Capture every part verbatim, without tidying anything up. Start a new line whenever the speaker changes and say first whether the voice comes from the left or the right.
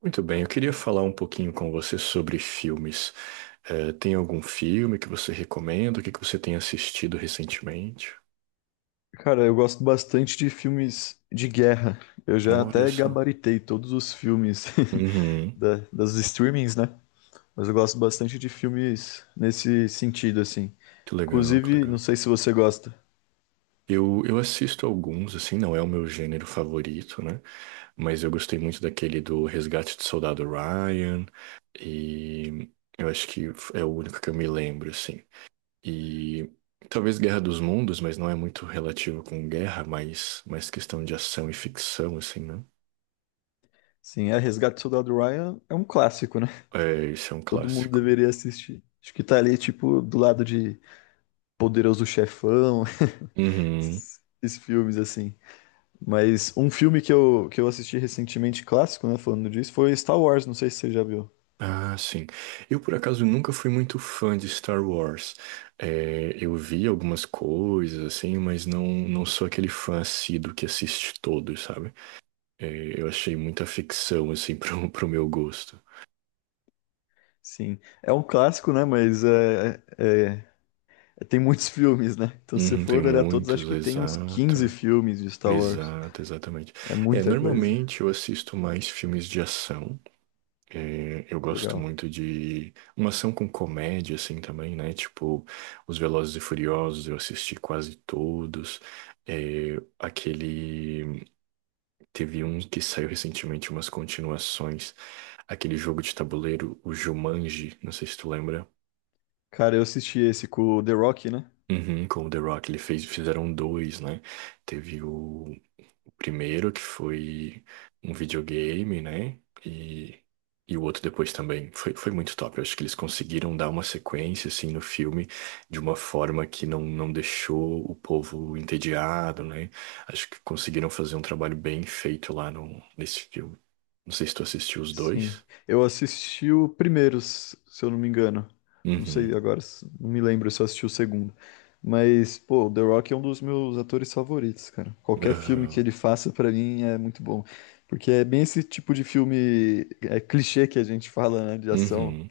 right: Muito bem, eu queria falar um pouquinho com você sobre filmes. Eh, tem algum filme que você recomenda? O que que você tem assistido recentemente?
left: Cara, eu gosto bastante de filmes de guerra. Eu já
right: Olha
left: até
right: só.
left: gabaritei todos os filmes
right: Uhum,
left: da- das streamings, né? Mas eu gosto bastante de filmes nesse sentido, assim.
right: que legal, que
left: Inclusive, não
right: legal.
left: sei se você gosta.
right: Eu, eu assisto alguns, assim, não é o meu gênero favorito, né? Mas eu gostei muito daquele do Resgate do Soldado Ryan, e eu acho que é o único que eu me lembro, assim. E talvez Guerra dos Mundos, mas não é muito relativo com guerra, mas mais questão de ação e ficção, assim, né?
left: Sim, é, Resgate do Soldado Ryan é um clássico, né?
right: É, esse é um
left: Todo mundo
right: clássico.
left: deveria assistir. Acho que tá ali, tipo, do lado de Poderoso Chefão,
right: Uhum.
left: esses, esses filmes, assim. Mas um filme que eu, que eu assisti recentemente, clássico, né? Falando disso, foi Star Wars. Não sei se você já viu.
right: Ah, sim. Eu, por acaso, nunca fui muito fã de Star Wars. É, eu vi algumas coisas, assim, mas não, não sou aquele fã assíduo que assiste todos, sabe? É, eu achei muita ficção, assim, pro, pro meu gosto.
left: Sim, é um clássico, né? Mas é, é- é- tem muitos filmes, né? Então, se
right: Uhum, tem
left: for olhar todos, acho
right: muitos,
left: que tem uns
right: exato.
left: quinze filmes de Star Wars.
right: Exato, exatamente.
left: É
right: É,
left: muita coisa.
right: normalmente eu assisto mais filmes de ação. É, eu gosto
left: Legal.
right: muito de uma ação com comédia, assim, também, né? Tipo, os Velozes e Furiosos, eu assisti quase todos. É, aquele... Teve um que saiu recentemente, umas continuações. Aquele jogo de tabuleiro, o Jumanji, não sei se tu lembra.
left: Cara, eu assisti esse com o The Rock, né?
right: Uhum, com o The Rock, ele fez, fizeram dois, né? Teve o primeiro, que foi um videogame, né? E, e o outro depois também. Foi, foi muito top. Eu acho que eles conseguiram dar uma sequência, assim, no filme de uma forma que não, não deixou o povo entediado, né? Acho que conseguiram fazer um trabalho bem feito lá no, nesse filme. Não sei se tu assistiu os
left: Sim.
right: dois.
left: Eu assisti o primeiro, s- se eu não me engano. Não sei
right: Uhum.
left: agora, s- não me lembro se eu assisti o segundo. Mas, pô, o The Rock é um dos meus atores favoritos, cara. Qualquer filme que
right: Aham.
left: ele faça, pra mim, é muito bom. Porque é bem esse tipo de filme, é clichê que a gente fala, né, de ação.
right: Uhum.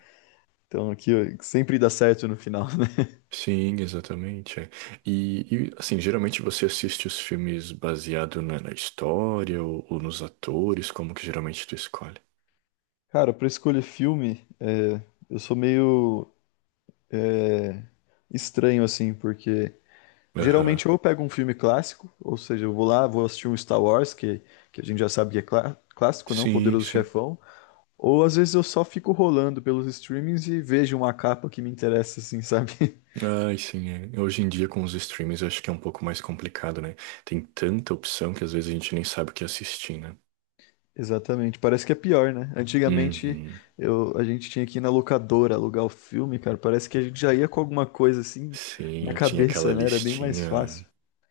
left: Então, aqui ó, sempre dá certo no final, né?
right: Sim, exatamente. É. E, e, assim, geralmente você assiste os filmes baseado na, na história ou, ou nos atores, como que geralmente tu escolhe?
left: Cara, pra escolher filme, é, eu sou meio é, estranho, assim, porque
right: Aham.
left: geralmente ou eu pego um filme clássico, ou seja, eu vou lá, vou assistir um Star Wars, que, que a gente já sabe que é clá- clássico, não?
right: Sim,
left: Poderoso
right: sim.
left: Chefão. Ou às vezes eu só fico rolando pelos streamings e vejo uma capa que me interessa, assim, sabe?
right: Ai, sim, é. Hoje em dia com os streams eu acho que é um pouco mais complicado, né? Tem tanta opção que às vezes a gente nem sabe o que assistir, né?
left: Exatamente, parece que é pior, né? Antigamente
right: Uhum.
left: eu, a gente tinha que ir na locadora alugar o filme, cara. Parece que a gente já ia com alguma coisa assim na
right: Sim, tinha aquela
left: cabeça, né? Era bem mais
right: listinha, né?
left: fácil.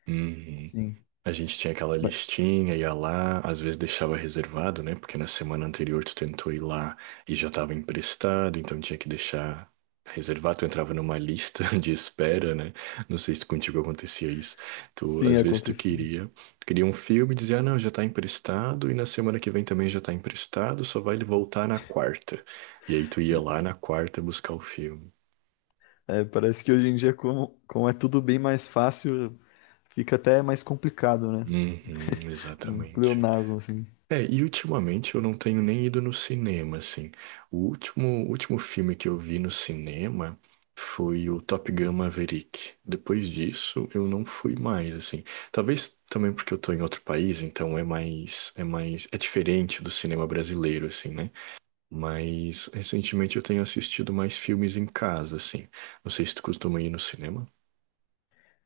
right: Uhum.
left: Sim,
right: A gente tinha aquela
left: mas
right: listinha, ia lá, às vezes deixava reservado, né? Porque na semana anterior tu tentou ir lá e já estava emprestado, então tinha que deixar reservado. Tu entrava numa lista de espera, né? Não sei se contigo acontecia isso. Tu,
left: sim,
right: às vezes tu
left: acontecia.
right: queria, tu queria um filme e dizia, ah, não, já tá emprestado e na semana que vem também já tá emprestado, só vai ele voltar na quarta. E aí tu ia lá na quarta buscar o filme.
left: É, parece que hoje em dia, como, como é tudo bem mais fácil, fica até mais complicado, né?
right: Uhum,
left: Um
right: exatamente.
left: pleonasmo, assim.
right: É, e ultimamente eu não tenho nem ido no cinema, assim. O último, último filme que eu vi no cinema foi o Top Gun Maverick. Depois disso, eu não fui mais, assim. Talvez também porque eu tô em outro país, então é mais, é mais, é diferente do cinema brasileiro, assim, né? Mas recentemente eu tenho assistido mais filmes em casa, assim. Não sei se tu costuma ir no cinema.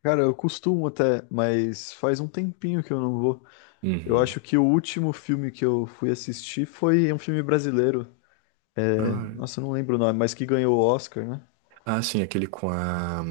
left: Cara, eu costumo até, mas faz um tempinho que eu não vou. Eu
right: Uhum.
left: acho que o último filme que eu fui assistir foi um filme brasileiro.
right: Ah, é.
left: Nossa, eu não lembro o nome, mas que ganhou o Oscar, né?
right: Ah, sim, aquele com a,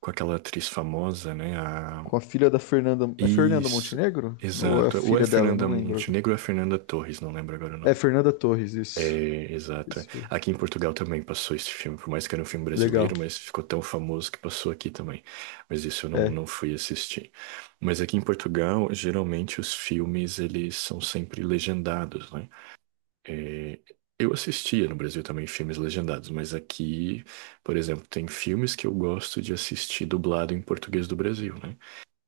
right: com aquela atriz famosa, né? A...
left: Com a filha da Fernanda. É Fernanda
right: Isso,
left: Montenegro? Ou é a
right: exato. Ou é
left: filha dela?
right: Fernanda
left: Não lembro agora.
right: Montenegro ou é Fernanda Torres, não lembro agora o
left: É
right: nome.
left: Fernanda Torres, isso.
right: É, exato.
left: Isso.
right: Aqui em Portugal também passou esse filme, por mais que era um filme
left: Legal.
right: brasileiro, mas ficou tão famoso que passou aqui também. Mas isso eu não,
left: É,
right: não fui assistir. Mas aqui em Portugal, geralmente os filmes, eles são sempre legendados, né? É, eu assistia no Brasil também filmes legendados, mas aqui, por exemplo, tem filmes que eu gosto de assistir dublado em português do Brasil, né?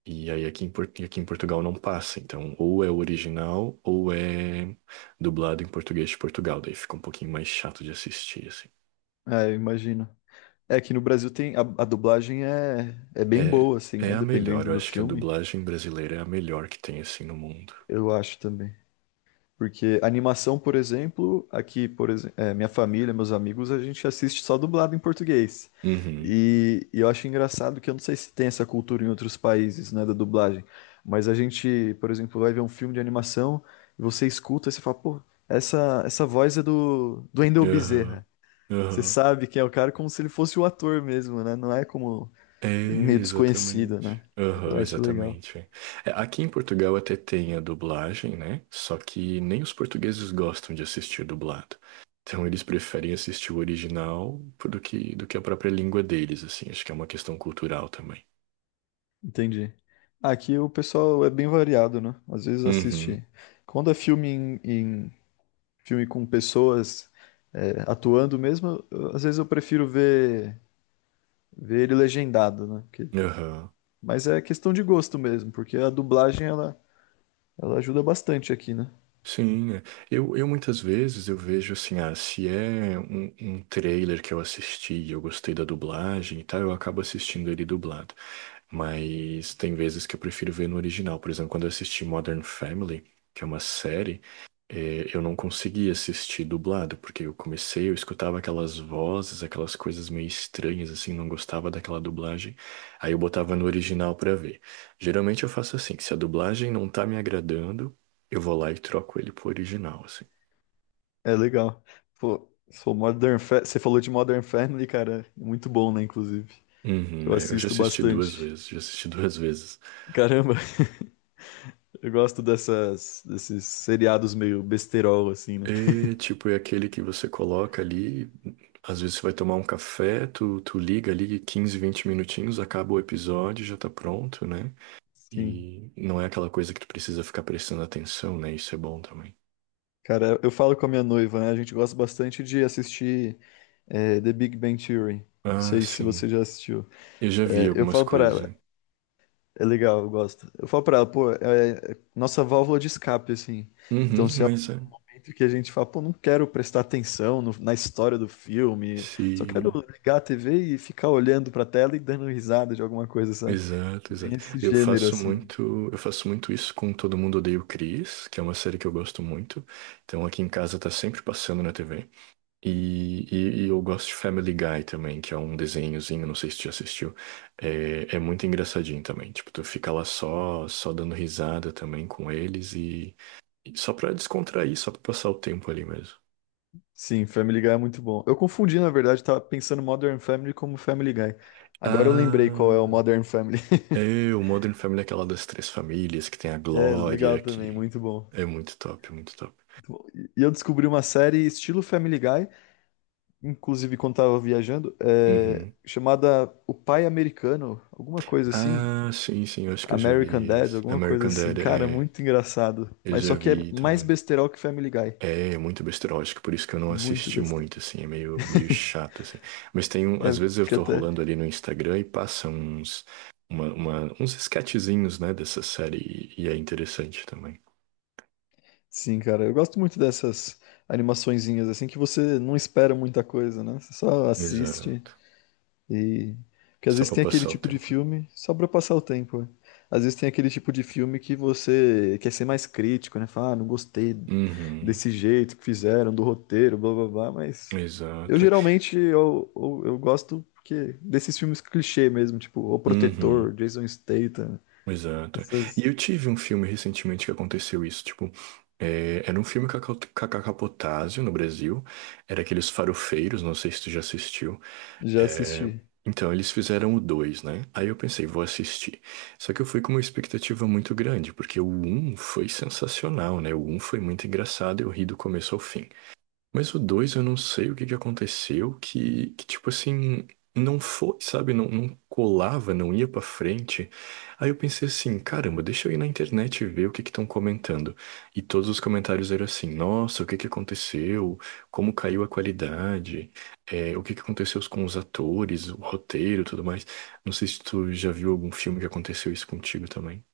right: E aí aqui em, Por- e aqui em Portugal não passa, então ou é o original ou é dublado em português de Portugal, daí fica um pouquinho mais chato de assistir, assim.
left: é, eu imagino. É que no Brasil tem. A, a dublagem é, é bem
right: É,
left: boa, assim,
right: é
left: né?
right: a melhor,
left: Dependendo
right: eu
left: do
right: acho que a
left: filme,
right: dublagem brasileira é a melhor que tem, assim, no mundo.
left: eu acho também. Porque animação, por exemplo, aqui, por exemplo, minha família, meus amigos, a gente assiste só dublado em português.
right: Uhum,
left: E, e eu acho engraçado que eu não sei se tem essa cultura em outros países, né, da dublagem. Mas a gente, por exemplo, vai ver um filme de animação e você escuta e você fala, pô, essa, essa voz é do, do Wendell
right: aham,
left: Bezerra. Você
right: aham.
left: sabe quem é o cara como se ele fosse o ator mesmo, né? Não é como
right: É,
left: meio desconhecido,
right: exatamente.
left: né?
right: Aham,
left: Eu acho legal.
right: exatamente. É, aqui em Portugal até tem a dublagem, né? Só que nem os portugueses gostam de assistir dublado. Então eles preferem assistir o original do que, do que a própria língua deles, assim. Acho que é uma questão cultural também.
left: Entendi. Aqui o pessoal é bem variado, né? Às vezes
right: Uhum,
left: assiste. Quando é filme em, em- filme com pessoas é, atuando mesmo, eu- às vezes eu prefiro ver, ver ele legendado, né? Porque-
right: aham.
left: mas é questão de gosto mesmo, porque a dublagem ela, ela ajuda bastante aqui, né?
right: Sim, é. eu, eu muitas vezes eu vejo assim, ah, se é um, um trailer que eu assisti e eu gostei da dublagem e tal, eu acabo assistindo ele dublado. Mas tem vezes que eu prefiro ver no original. Por exemplo, quando eu assisti Modern Family, que é uma série, eh, eu não conseguia assistir dublado, porque eu comecei, eu escutava aquelas vozes, aquelas coisas meio estranhas, assim, não gostava daquela dublagem. Aí eu botava no original pra ver. Geralmente eu faço assim, se a dublagem não tá me agradando, eu vou lá e troco ele pro original, assim.
left: É legal. Pô, sou Modern Fa- Você falou de Modern Family, cara. Muito bom, né? Inclusive,
right: Uhum,
left: eu
right: é, eu já
left: assisto
right: assisti duas
left: bastante.
right: vezes, já assisti duas vezes.
left: Caramba, eu gosto dessas, desses seriados meio besterol, assim, né?
right: É, tipo, é aquele que você coloca ali, às vezes você vai tomar um café, tu, tu liga ali quinze, vinte minutinhos, acaba o episódio, já tá pronto, né?
left: Sim.
right: E não é aquela coisa que tu precisa ficar prestando atenção, né? Isso é bom também.
left: Cara, eu falo com a minha noiva, né? A gente gosta bastante de assistir é, The Big Bang Theory. Não
right: Ah,
left: sei se
right: sim.
left: você já assistiu.
right: Eu já vi
left: É, eu
right: algumas
left: falo pra
right: coisas. Né?
left: ela, é legal, eu gosto. Eu falo pra ela, pô, é, é nossa válvula de escape, assim.
right: Uhum,
left: Então, se é um
right: mas é.
left: momento que a gente fala, pô, não quero prestar atenção no- na história do filme, só quero
right: Se...
left: ligar a T V e ficar olhando pra tela e dando risada de alguma coisa, sabe?
right: Exato,
left: Bem
right: exato.
left: esse
right: Eu
left: gênero,
right: faço
left: assim.
right: muito, eu faço muito isso com Todo Mundo Odeia o Chris, que é uma série que eu gosto muito. Então aqui em casa tá sempre passando na T V. E, e- e eu gosto de Family Guy também, que é um desenhozinho, não sei se tu já assistiu. É, é muito engraçadinho também. Tipo, tu fica lá só, só dando risada também com eles e, e só pra descontrair, só pra passar o tempo ali mesmo.
left: Sim, Family Guy é muito bom. Eu confundi, na verdade, tava pensando Modern Family como Family Guy. Agora eu lembrei qual
right: Ah,
left: é o Modern Family.
right: é, o Modern Family é aquela das três famílias que tem a
left: É legal
right: Glória,
left: também,
right: que
left: muito bom.
right: é muito top, muito top.
left: Muito bom. E e eu descobri uma série estilo Family Guy, inclusive quando tava viajando, é,
right: Uhum.
left: chamada O Pai Americano, alguma coisa assim.
right: Ah, sim, sim, eu acho que eu já
left: American
right: vi
left: Dad,
right: isso.
left: alguma coisa
right: American
left: assim.
right: Dad,
left: Cara,
right: é,
left: muito engraçado.
right: eu
left: Mas só
right: já
left: que é
right: vi
left: mais
right: também.
left: besterol que Family Guy.
right: É, é muito besteira, que por isso que eu não
left: Muito
right: assisti
left: besteira.
right: muito, assim, é meio, meio chato, assim. Mas tem um, às
left: É,
right: vezes eu
left: fica
right: tô
left: até.
right: rolando ali no Instagram e passa uns, uma, uma- uns sketchzinhos, né, dessa série e, e é interessante também.
left: Sim, cara, eu gosto muito dessas animaçõezinhas assim que você não espera muita coisa, né? Você só assiste
right: Exato.
left: e porque às
right: Só
left: vezes
right: pra
left: tem aquele
right: passar o
left: tipo de
right: tempo.
left: filme só pra passar o tempo, né? Às vezes tem aquele tipo de filme que você quer ser mais crítico, né? Fala, ah, não gostei
right: Uhum,
left: desse jeito que fizeram, do roteiro, blá blá blá, mas eu
right: exato.
left: geralmente eu, eu, eu gosto porque desses filmes clichê mesmo, tipo O
right: Uhum.
left: Protetor, Jason Statham,
right: Exato. E
left: essas
right: eu tive um filme recentemente que aconteceu isso, tipo, é, era um filme com a Cal- com a Cacá Potásio no Brasil, era aqueles farofeiros, não sei se tu já assistiu.
left: já
right: É,
left: assisti.
right: então, eles fizeram o dois né? Aí eu pensei, vou assistir. Só que eu fui com uma expectativa muito grande, porque o um foi sensacional, né? O um foi muito engraçado, eu ri do começo ao fim. Mas o dois eu não sei o que que aconteceu, que, que tipo assim, não foi, sabe? Não, não colava, não ia pra frente. Aí eu pensei assim, caramba, deixa eu ir na internet e ver o que que estão comentando. E todos os comentários eram assim, nossa, o que que aconteceu? Como caiu a qualidade? É, o que que aconteceu com os atores, o roteiro, e tudo mais. Não sei se tu já viu algum filme que aconteceu isso contigo também.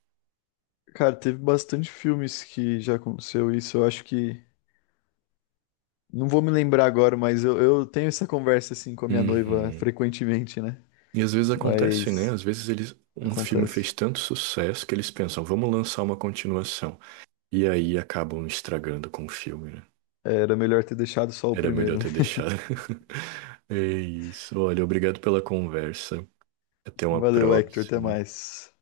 left: Cara, teve bastante filmes que já aconteceu isso. Eu acho que. Não vou me lembrar agora, mas eu, eu tenho essa conversa assim com a minha noiva
right: Uhum.
left: frequentemente, né?
right: E às vezes acontece, né?
left: Mas
right: Às vezes eles, um filme
left: acontece.
right: fez tanto sucesso que eles pensam, vamos lançar uma continuação. E aí acabam estragando com o filme, né?
left: Era melhor ter deixado só o
right: Era melhor
left: primeiro, né?
right: ter deixado. É isso. Olha, obrigado pela conversa. Até uma
left: Valeu, Hector. Até
right: próxima.
left: mais.